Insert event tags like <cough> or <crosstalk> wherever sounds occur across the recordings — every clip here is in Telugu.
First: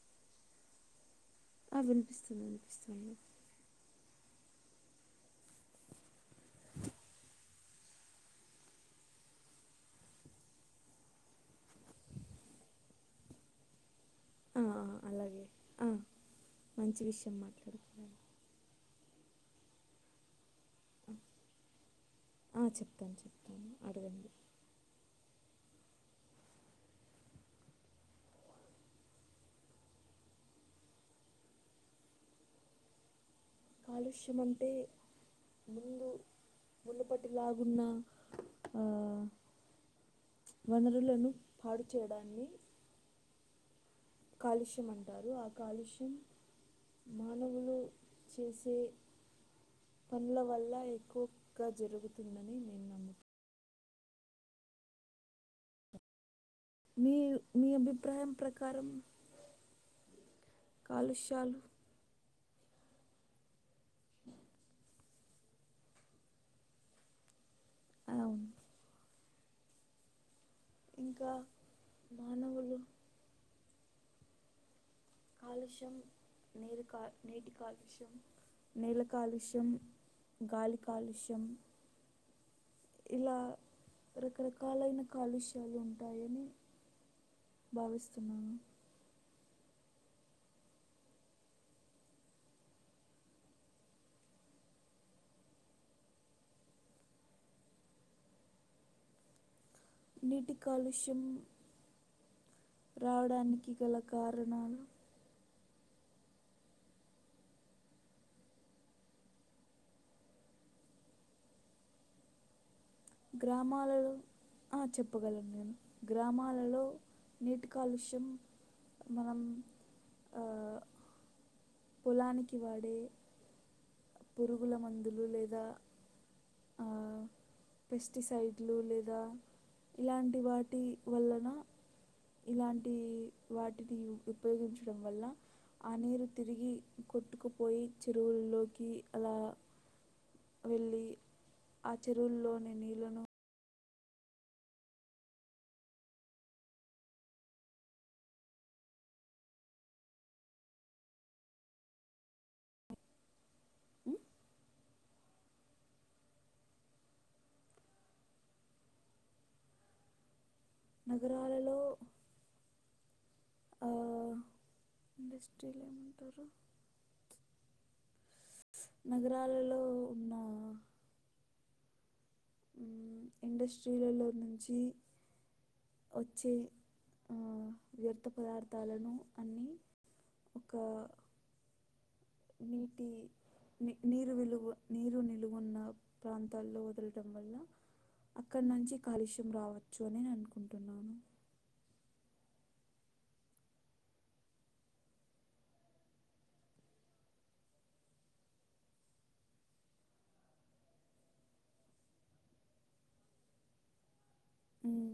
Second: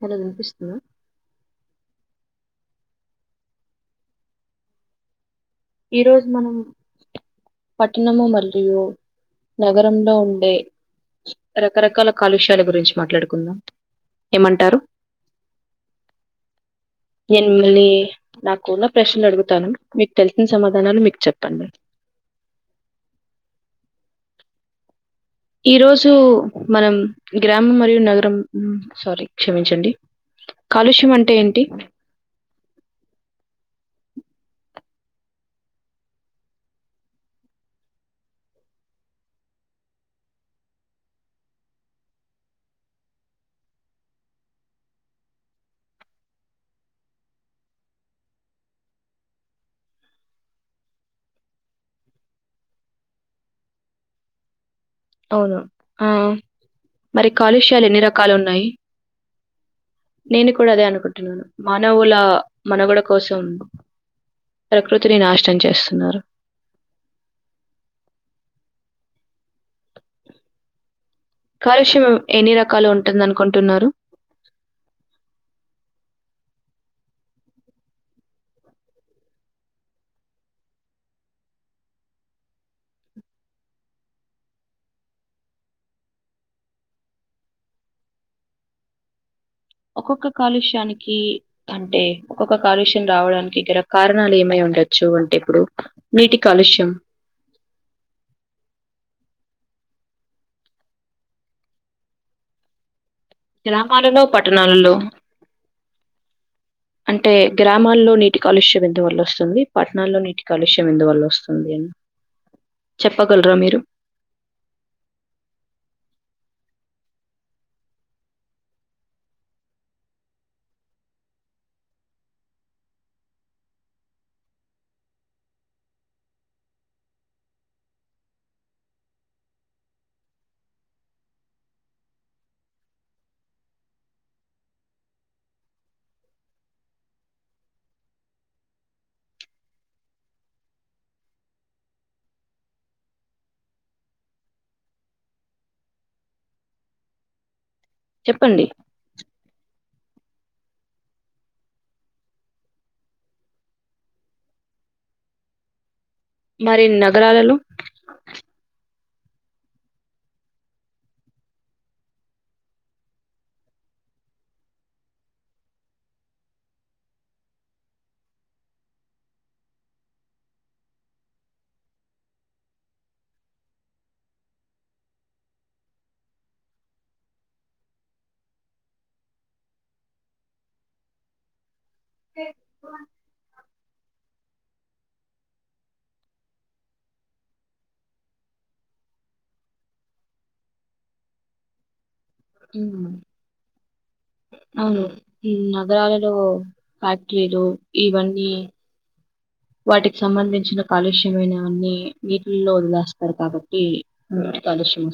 హలోలో వినిపిస్తుందా అ వినిపిస్తుాంది వినిపిస్తుాంది ఈ రోజు మనం పట్టణము మరియు నగరంలో ఉండే రకరకాల కాలుష్యాల గురించి మాట్లాడుకుందాం ఆ, ఏమంటారు. ఆ, అలాగే ఆ, మంచి విషయం నేను మిమ్మల్నీ మాట్లాడుకున్నాను నాకున్న ప్రశ్న అడుగు టన్ మిట్టల్ ఆ చెప్తాను చెప్తాను అడగండి. ఈరోజూ మనం గ్రామం మరియు నగరం, హ్మ్ సారీ క్షమించండి. కాలుష్యం అంటే ఏంటి. కాలుష్యం అంటే ముందు మునపటిలాగున్న, ఆ వనరులను పాడు చేయడాన్ని. కాలుష్యం అంటారు. ఆ కాలుష్యం మానవులు చేసే పనుల వల్ల ఎక్కువగా జరుగుతుందని నేను నమ్ముత్ అవునా ఆ మీ మరి మీ కాలుష్యాలు ఎన్ని అభిప్రాయం రకాలు ఉన్నాయి. ప్రకారం నేను కూడా అదే అనుకుంటున్నాను. కాలుష్యాలు మానవులా మనుగడ కోసం ప్రకృతిని నాశనం చేస్తున్నారు. ఆ, ఇంకా కాలుష్యం ఎన్ని మానవులు రకాలు ఉంటుంది అనుకుంటున్నారు. కాలుష్యం నీరు కా నీటి కాలుష్యం, నేల కాలుష్యం, గాలి కాలుష్యం ఇలా రకరకాలైన కాలుష్యాలు ఉంటాయని భావిస్తున్నాను. ఒక్కొక్క కాలుష్యానికీ, అంటే ఒక్కొక్క కాలుష్యం రావడానికి గల కారణాలు ఏమై ఉండొచ్చు అంటే ఇప్పుడు నీటి కాలుష్యం నీటి కాలుష్యం రావడానికి గల గ్రామాలలో కారణాలు పట్టణాలలో అంటే గ్రామాల్లో నీటి కాలుష్యం ఎందువల్ల వస్తుంది. పట్టణాల్లో నీటి కాలుష్యం ఎందువల్ల వస్తుంది అని. చెప్పగలరా మీరు గ్రామాలలో, ఆ చెప్పగలను నేను. గ్రామాలలో నీటి కాలుష్యం మనం ఆ పొలానికి వాడే పురుగుల మందులు లేదా ఆ పెస్టిసైడ్లు లేదా ఇలాంటి వాటి వలన, ఇలాంటీ వాటిని ఉపయోగించడం వల్ల ఆ నీరు తిరిగి కొట్టుకుపోయి చెరువుల్లోకీ అలా వెళ్ళీ ఆ చెరువుల్లోని నీళ్లను చెప్పండి. ఉ మరీ నగరాలలో నగరాలలో ఆ ఇండస్ట్రీలు ఏమంటారు. ప్చ్ నగరాలలో ఉన్నా ఉమ్ ఇండస్ట్రీలలో నుంచీ వచ్చే ఆ వ్యర్థ పదార్థాలను అన్నీ ఒకా నీటీ ని నీరు విలువ నీరు నిలువున్న ప్రాంతాల్లో వదలటం వల్ల. అక్కడ నుంచి కాలుష్యం రావచ్చు అని నేన్ అనుకుంటున్నాను. ఉమ్ అవును ఈ నగరాలలో ఫ్యాక్టరీలూ ఇవన్నీ. వాటికి సంబంధించిన కాలుష్యమైనవన్నీ నీటిల్లో వదిలేస్తారు కాబట్టీ ఉమ్.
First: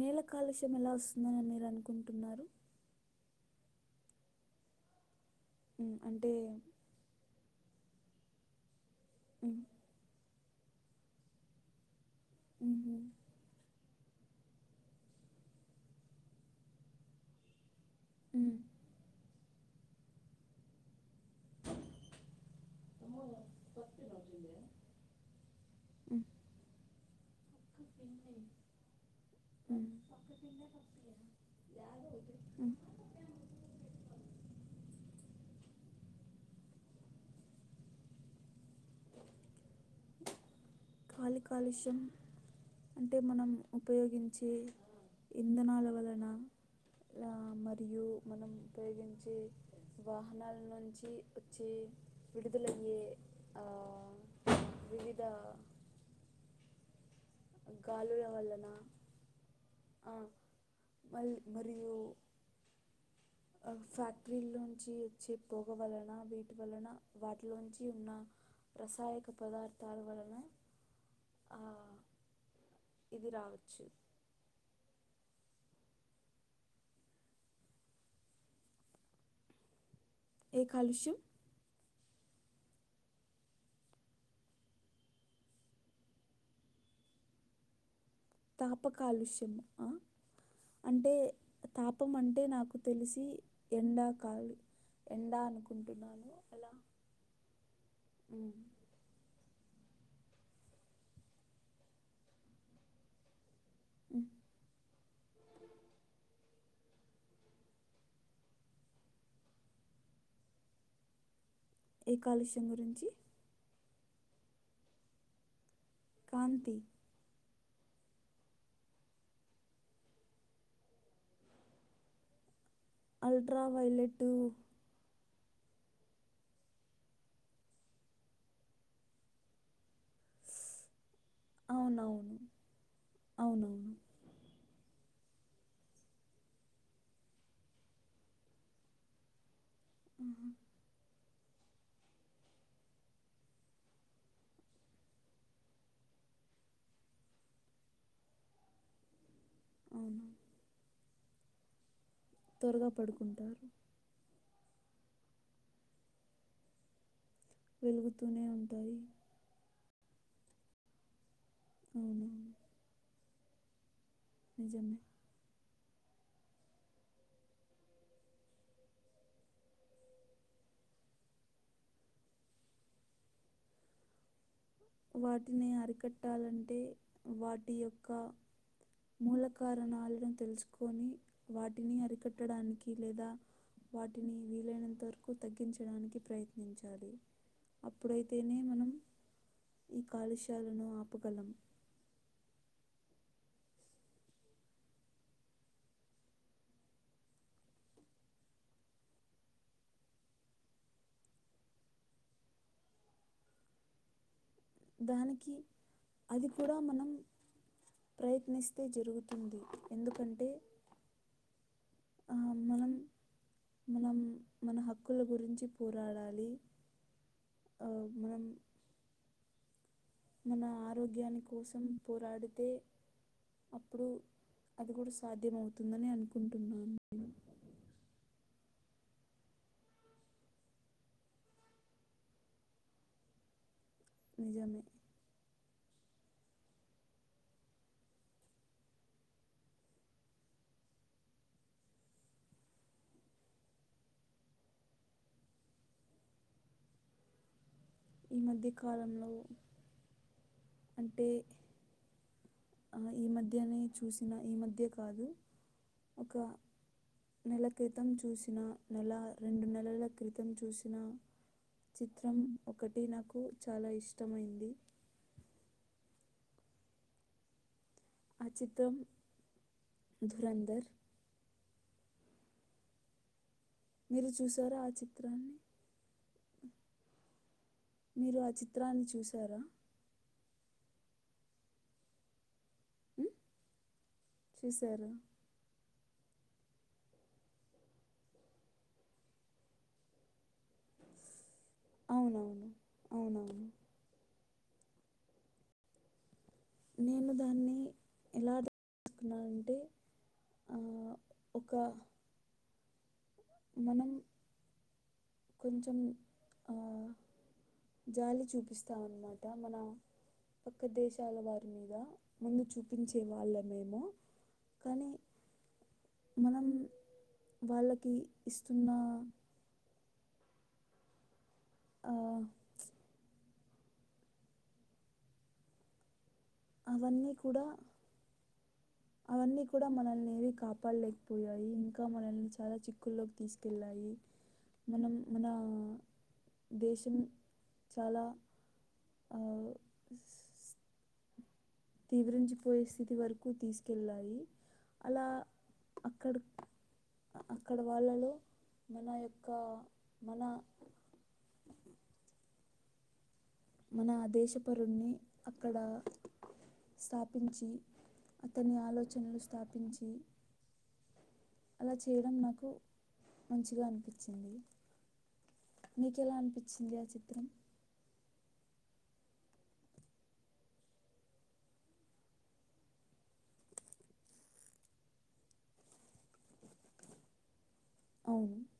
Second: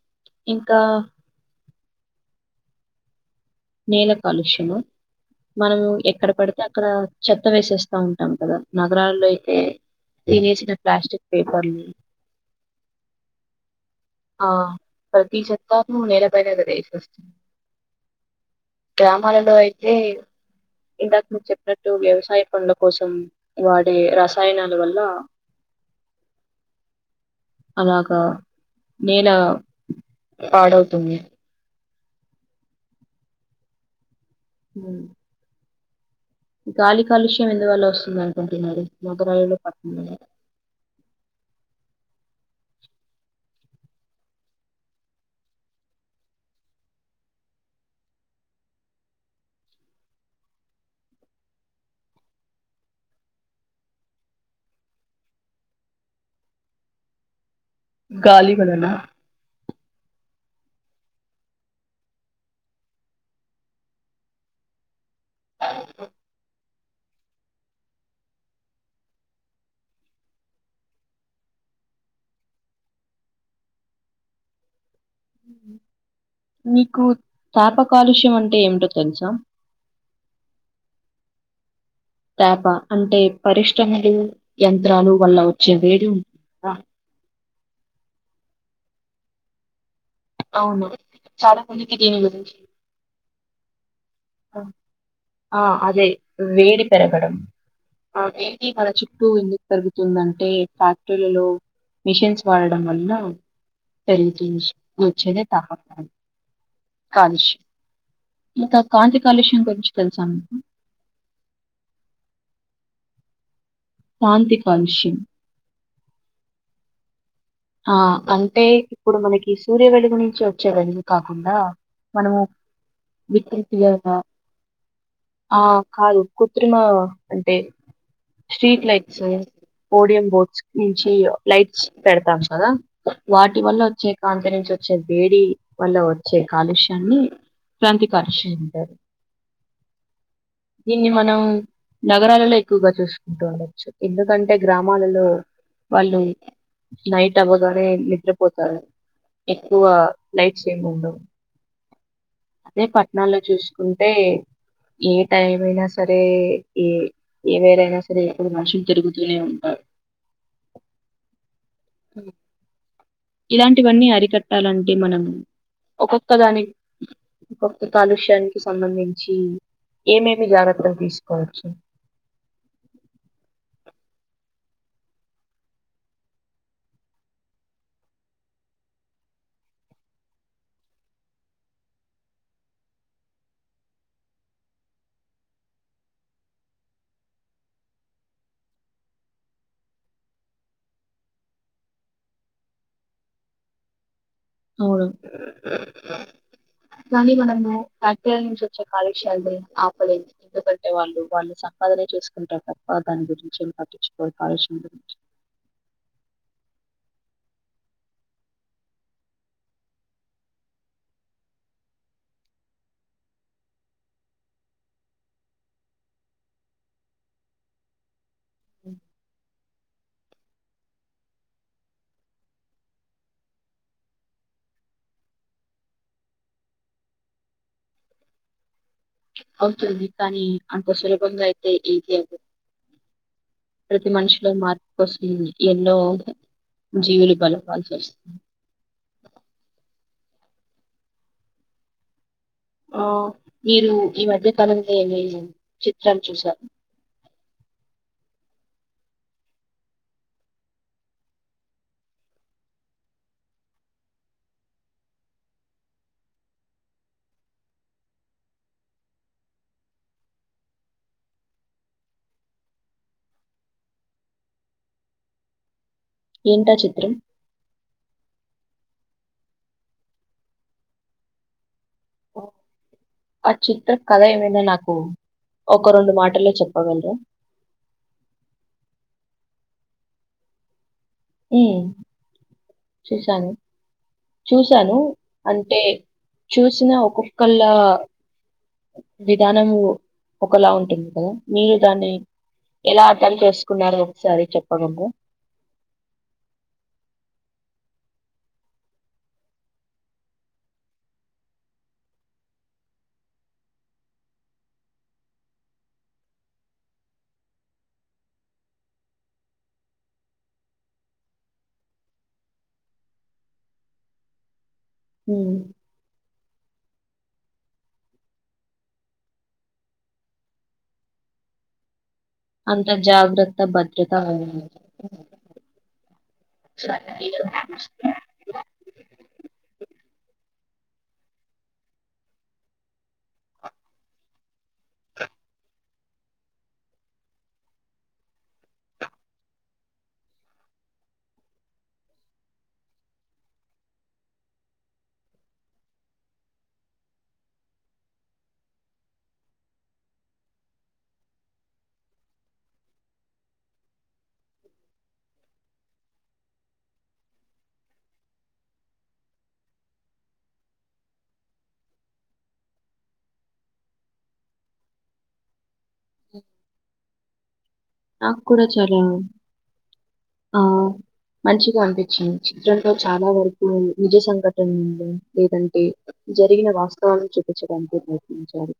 నేల కాలుష్యం ఇంకా ఎలా వస్తుందని మీరు అనుకున్ టున్నారు. నేల కాలుష్యమా మనం మ్మ్. ఎక్కడ అంటే పడితే అక్కడా చెత్ త్త వేసేస్తా ఉంటాం కదా నగరాల్లో అయితే మ్మ్. తినేసిన ప్లాస్టిక్ పేపర్లు. ఉహు ఆ ప్రతీ చెత్తనూ నేల పైనే గదా వేసేస్తున్ అ అమలో అయితే ఇందాక మీరు చెప్పినట్టు వ్యవసాయ పనుల కోసం వాడే రసాయనాల వల్ల మ్మ్. అలాగా నేల పాడవుతుంది ఆ ఉ గాలి కాలుష్యం ఎందువల్ల వస్తుంది అనుకుంటున్నారు నగరాలలో పట్టణంలో గాలి కాలుష్యం అంటే మనం ఉపయోగించే ఇంధనాల వలన మరియు మనం ఉపయోగించే వాహనాల నుంచి వచ్చే విడుదలయ్యే వివిధ గాలీ వలన ఆ మరి మరియు ఫ్యాక్టరీలోంచి చే పొగ వలన వీటి వలన వాటిలోంచి ఉన్న రసాయక పదార్థాల వలన అ ఇది రావచ్చు మీకు తాపకాలుష్యం అంటే ఏమిటో తెలుసా ఏ కాలుష్యం తాప అంటే పరిశ్రమలు యంత్రాలు వల్ల వచ్చే వేడి ఉంట తాప కాలుష్యం అ అవును అంటే చాలా మందికి తాపం దీని అంటే గురించి నాకు తెలిసి ఎండాక ఆ అదే అలా వేడి పెరగడం ఆ ఉమ్. వేడి కల చుట్టూ జరుగుతుందంటే ఫ్యాక్టరీలలో ఉమ్, టెన్తూమ్స్ ముచ్చరిత కాలుష్యం కాంతి కాలుష్యం గురించి తెలుసా మీకు ఏ కాలుష్యం గురించి కాంతి కాలుష్యం కాంతి ఆ అంటే ఇప్పుడు మనకి సూర్య వెలుగు నుంచి వచ్చే వెలుగు కాకుండా మనము అల్ట్రా వికృతిగా వైలెట్టు ఆ కాదు కృత్రిమ అంటే స్ట్రీట్ లైట్స్ ఓడియం బోర్డ్స్ నుంచి లైట్స్ పెడతా అవునవును కదా వాటి వల్ల అవునవును వచ్చే కాంతి నుంచి వచ్చే వేడి వల్ల వచ్చే కాలుష్యాన్ని కాంతి కాలుష్యం అంటారు దీన్ని ఆహ మనం నగరాలలో ఎక్కువగా చూసుకుంటూ ఉండచ్చు ఎందుకంటే గ్రామాలలో వాళ్ళు నైట్ అవ్వగానే నిద్ర పోతారు ఎక్కువ అవును లైట్స్ ఏం ఉండవ్ అదే త్వరగా పట్నాల్లో పడుకుంటారు చూసుకుంటే ఏ టైం అయినా సరే ఏ ఏవేరైనా సరే వెలుగుతూనే ఇప్పుడు మనుషులు ఉంటాయి తిరుగుతూనే ఉంటారూ అవునవును ఇలాంటివన్నీ అరి చెప్పలంటే నిజమే మన ఒక్కొక్క దాని ఒక్కొక్క కాలుష్యానికి సంబంధించి ఏమేమి జాగ్రత్తలు తీసుకోవచ్చు వాటిని అరికట్టాలంటే వాటి యొక్క మూల కారణాలను తెలుసుకొని వాటిని అరికట్టడానికి లేదా వాటిని వీలైనంత వరకు తగ్గించడానికి ప్రయత్నించాలి అప్పుడైతేనే మనం ఈ కాలుష్యాలను ఆపగలం అవును కానీ మనము ఫ్యాక్టీరి నుంచి వచ్చే కాలుష్యాలని ఆపలేం ఎందుకంటే వాళ్ళు వాళ్ళు సంపాదనే చేసుకుంటారు తప్ప దాని గురించి ఏం పట్టించుకోరు కాలుష్యం గురించి దానికి అది కూడా మనం ప్రయత్నిస్తే జరుగుతుంది ఎందుకంటే మనం మనం మన హక్కుల గురించి పోరాడాలి మనం అ మన ఆరోగ్యాని కోసం పోరాడితే అప్పుడు అది కూడా సాధ్యమవుతుందని అనుకుంటున్నాను నేను అవుతుంది కానీ అంత సులభంగా అయితే ఏది అవ్వదు ప్రతి మనిషిలో నిజమే మార్పు వస్తుంది ఎన్నో జీవులు బలి అవ్వాల్సి వస్తుంది ఆ మీరు ఈ మధ్యకాలంలో ఏవేవి చిత్రాలు చూసారు ఈ మధ్య కాలంలో అంటే ఈ మధ్యనే చూసిన ఈ మధ్య కాదు ఒక నెల క్రితం చూసిన నెల రెండు నెలల క్రితం చూసిన చిత్రం ఒకటి నాకు చాలా ఇష్టమైంది ఏంటా చిత్రం ఆ చిత్రం ధురందర్ ఓ ఆ చిత్ర కథ మీరు ఏమైనా చూసారా ఆ నాకు చిత్రాన్ని ఒక రెండు మాటలో చెప్పగలర మీరు ఆ చిత్రాన్ని చూసారా ఏ ఉమ్, చూసాను చూసాను చూసారా అంటే చూసినా ఒక్కొక్కళ విధానము ఒకలా ఉంటుంది కదా మీరు దాన్ని అవునవును ఎలా అర్థం అవునవును చేసుకున్నారో ఒకసారి చెప్పగము నేను దాన్ని ఎలా <unintelligible> న్నానంటే ఒక మనం కొంచెం జాలి చూపిస్తాంన్నమాట మన పక్క దేశాల వారి మీద ముందు చూపించే వాళ్ళమేమో కానీ హ మనం వాళ్ళకి ఇస్తున్నా ఆ, బాధ్యత అవన్నీ కూడా అవన్నీ కూడా మనల్ని కాపా ప్పడలేకపోయాయి ఇంకా మనల్ చాలా చి స్కుల్లోకి తీసుకెళ్ళాయి మనం మన దేశం చాలా తీవ్రించిపోయే స్థితి వరకు తీసుకెళ్ళాయి అలా అక్కడ అక్కడ వాళ్ళలో మన యొక్క మన మన దేశపరు్ని అక్కడ స్థాపించి అతని ఆలోచనలు స్థాపించి అలా చేయడం నాకు మంచిగా అనిపించింది మీకు ఎలా అనిపించింది ఆ చి నాకు కూడా చాలా ఆ మంచిగా అనిపించింది, చిత్రంలో చాలా వరకు నిజ సంఘటనలు లేదంటే జరిగిన వాస్తవాలను చూపించడం. అవును మెప్పించారు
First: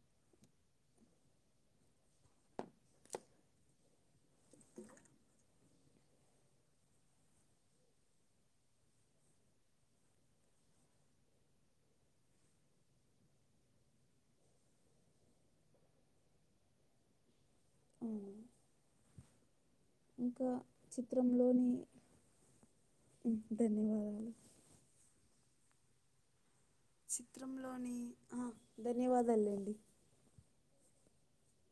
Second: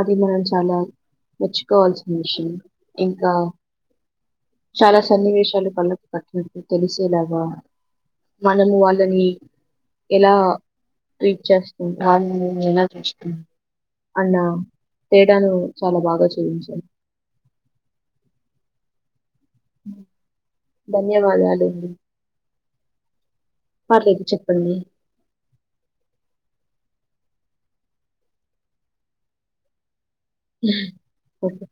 అది మనం చాలా మెర్చ్చుకోవాల్సిన విషయం ఇంకా చాలా సన్నివేశాలు కళ్ళకు కట్టినట్టు తెలిసేలాగా మనము వాళ్ళని ఎలా ట్రీట్ చేస్తాం వాళని మనం ఎలా చూస్తాం అలా తేడాను చాలా బాగా చూయించను ఉమ్ ఇంకా చిత్రంలోని పర్లేేదు ధన్యవాదాలు చెప్పండి. చిత్రంలోని అ ధన్యవాదాలుండి. ఉమ్ ఓకే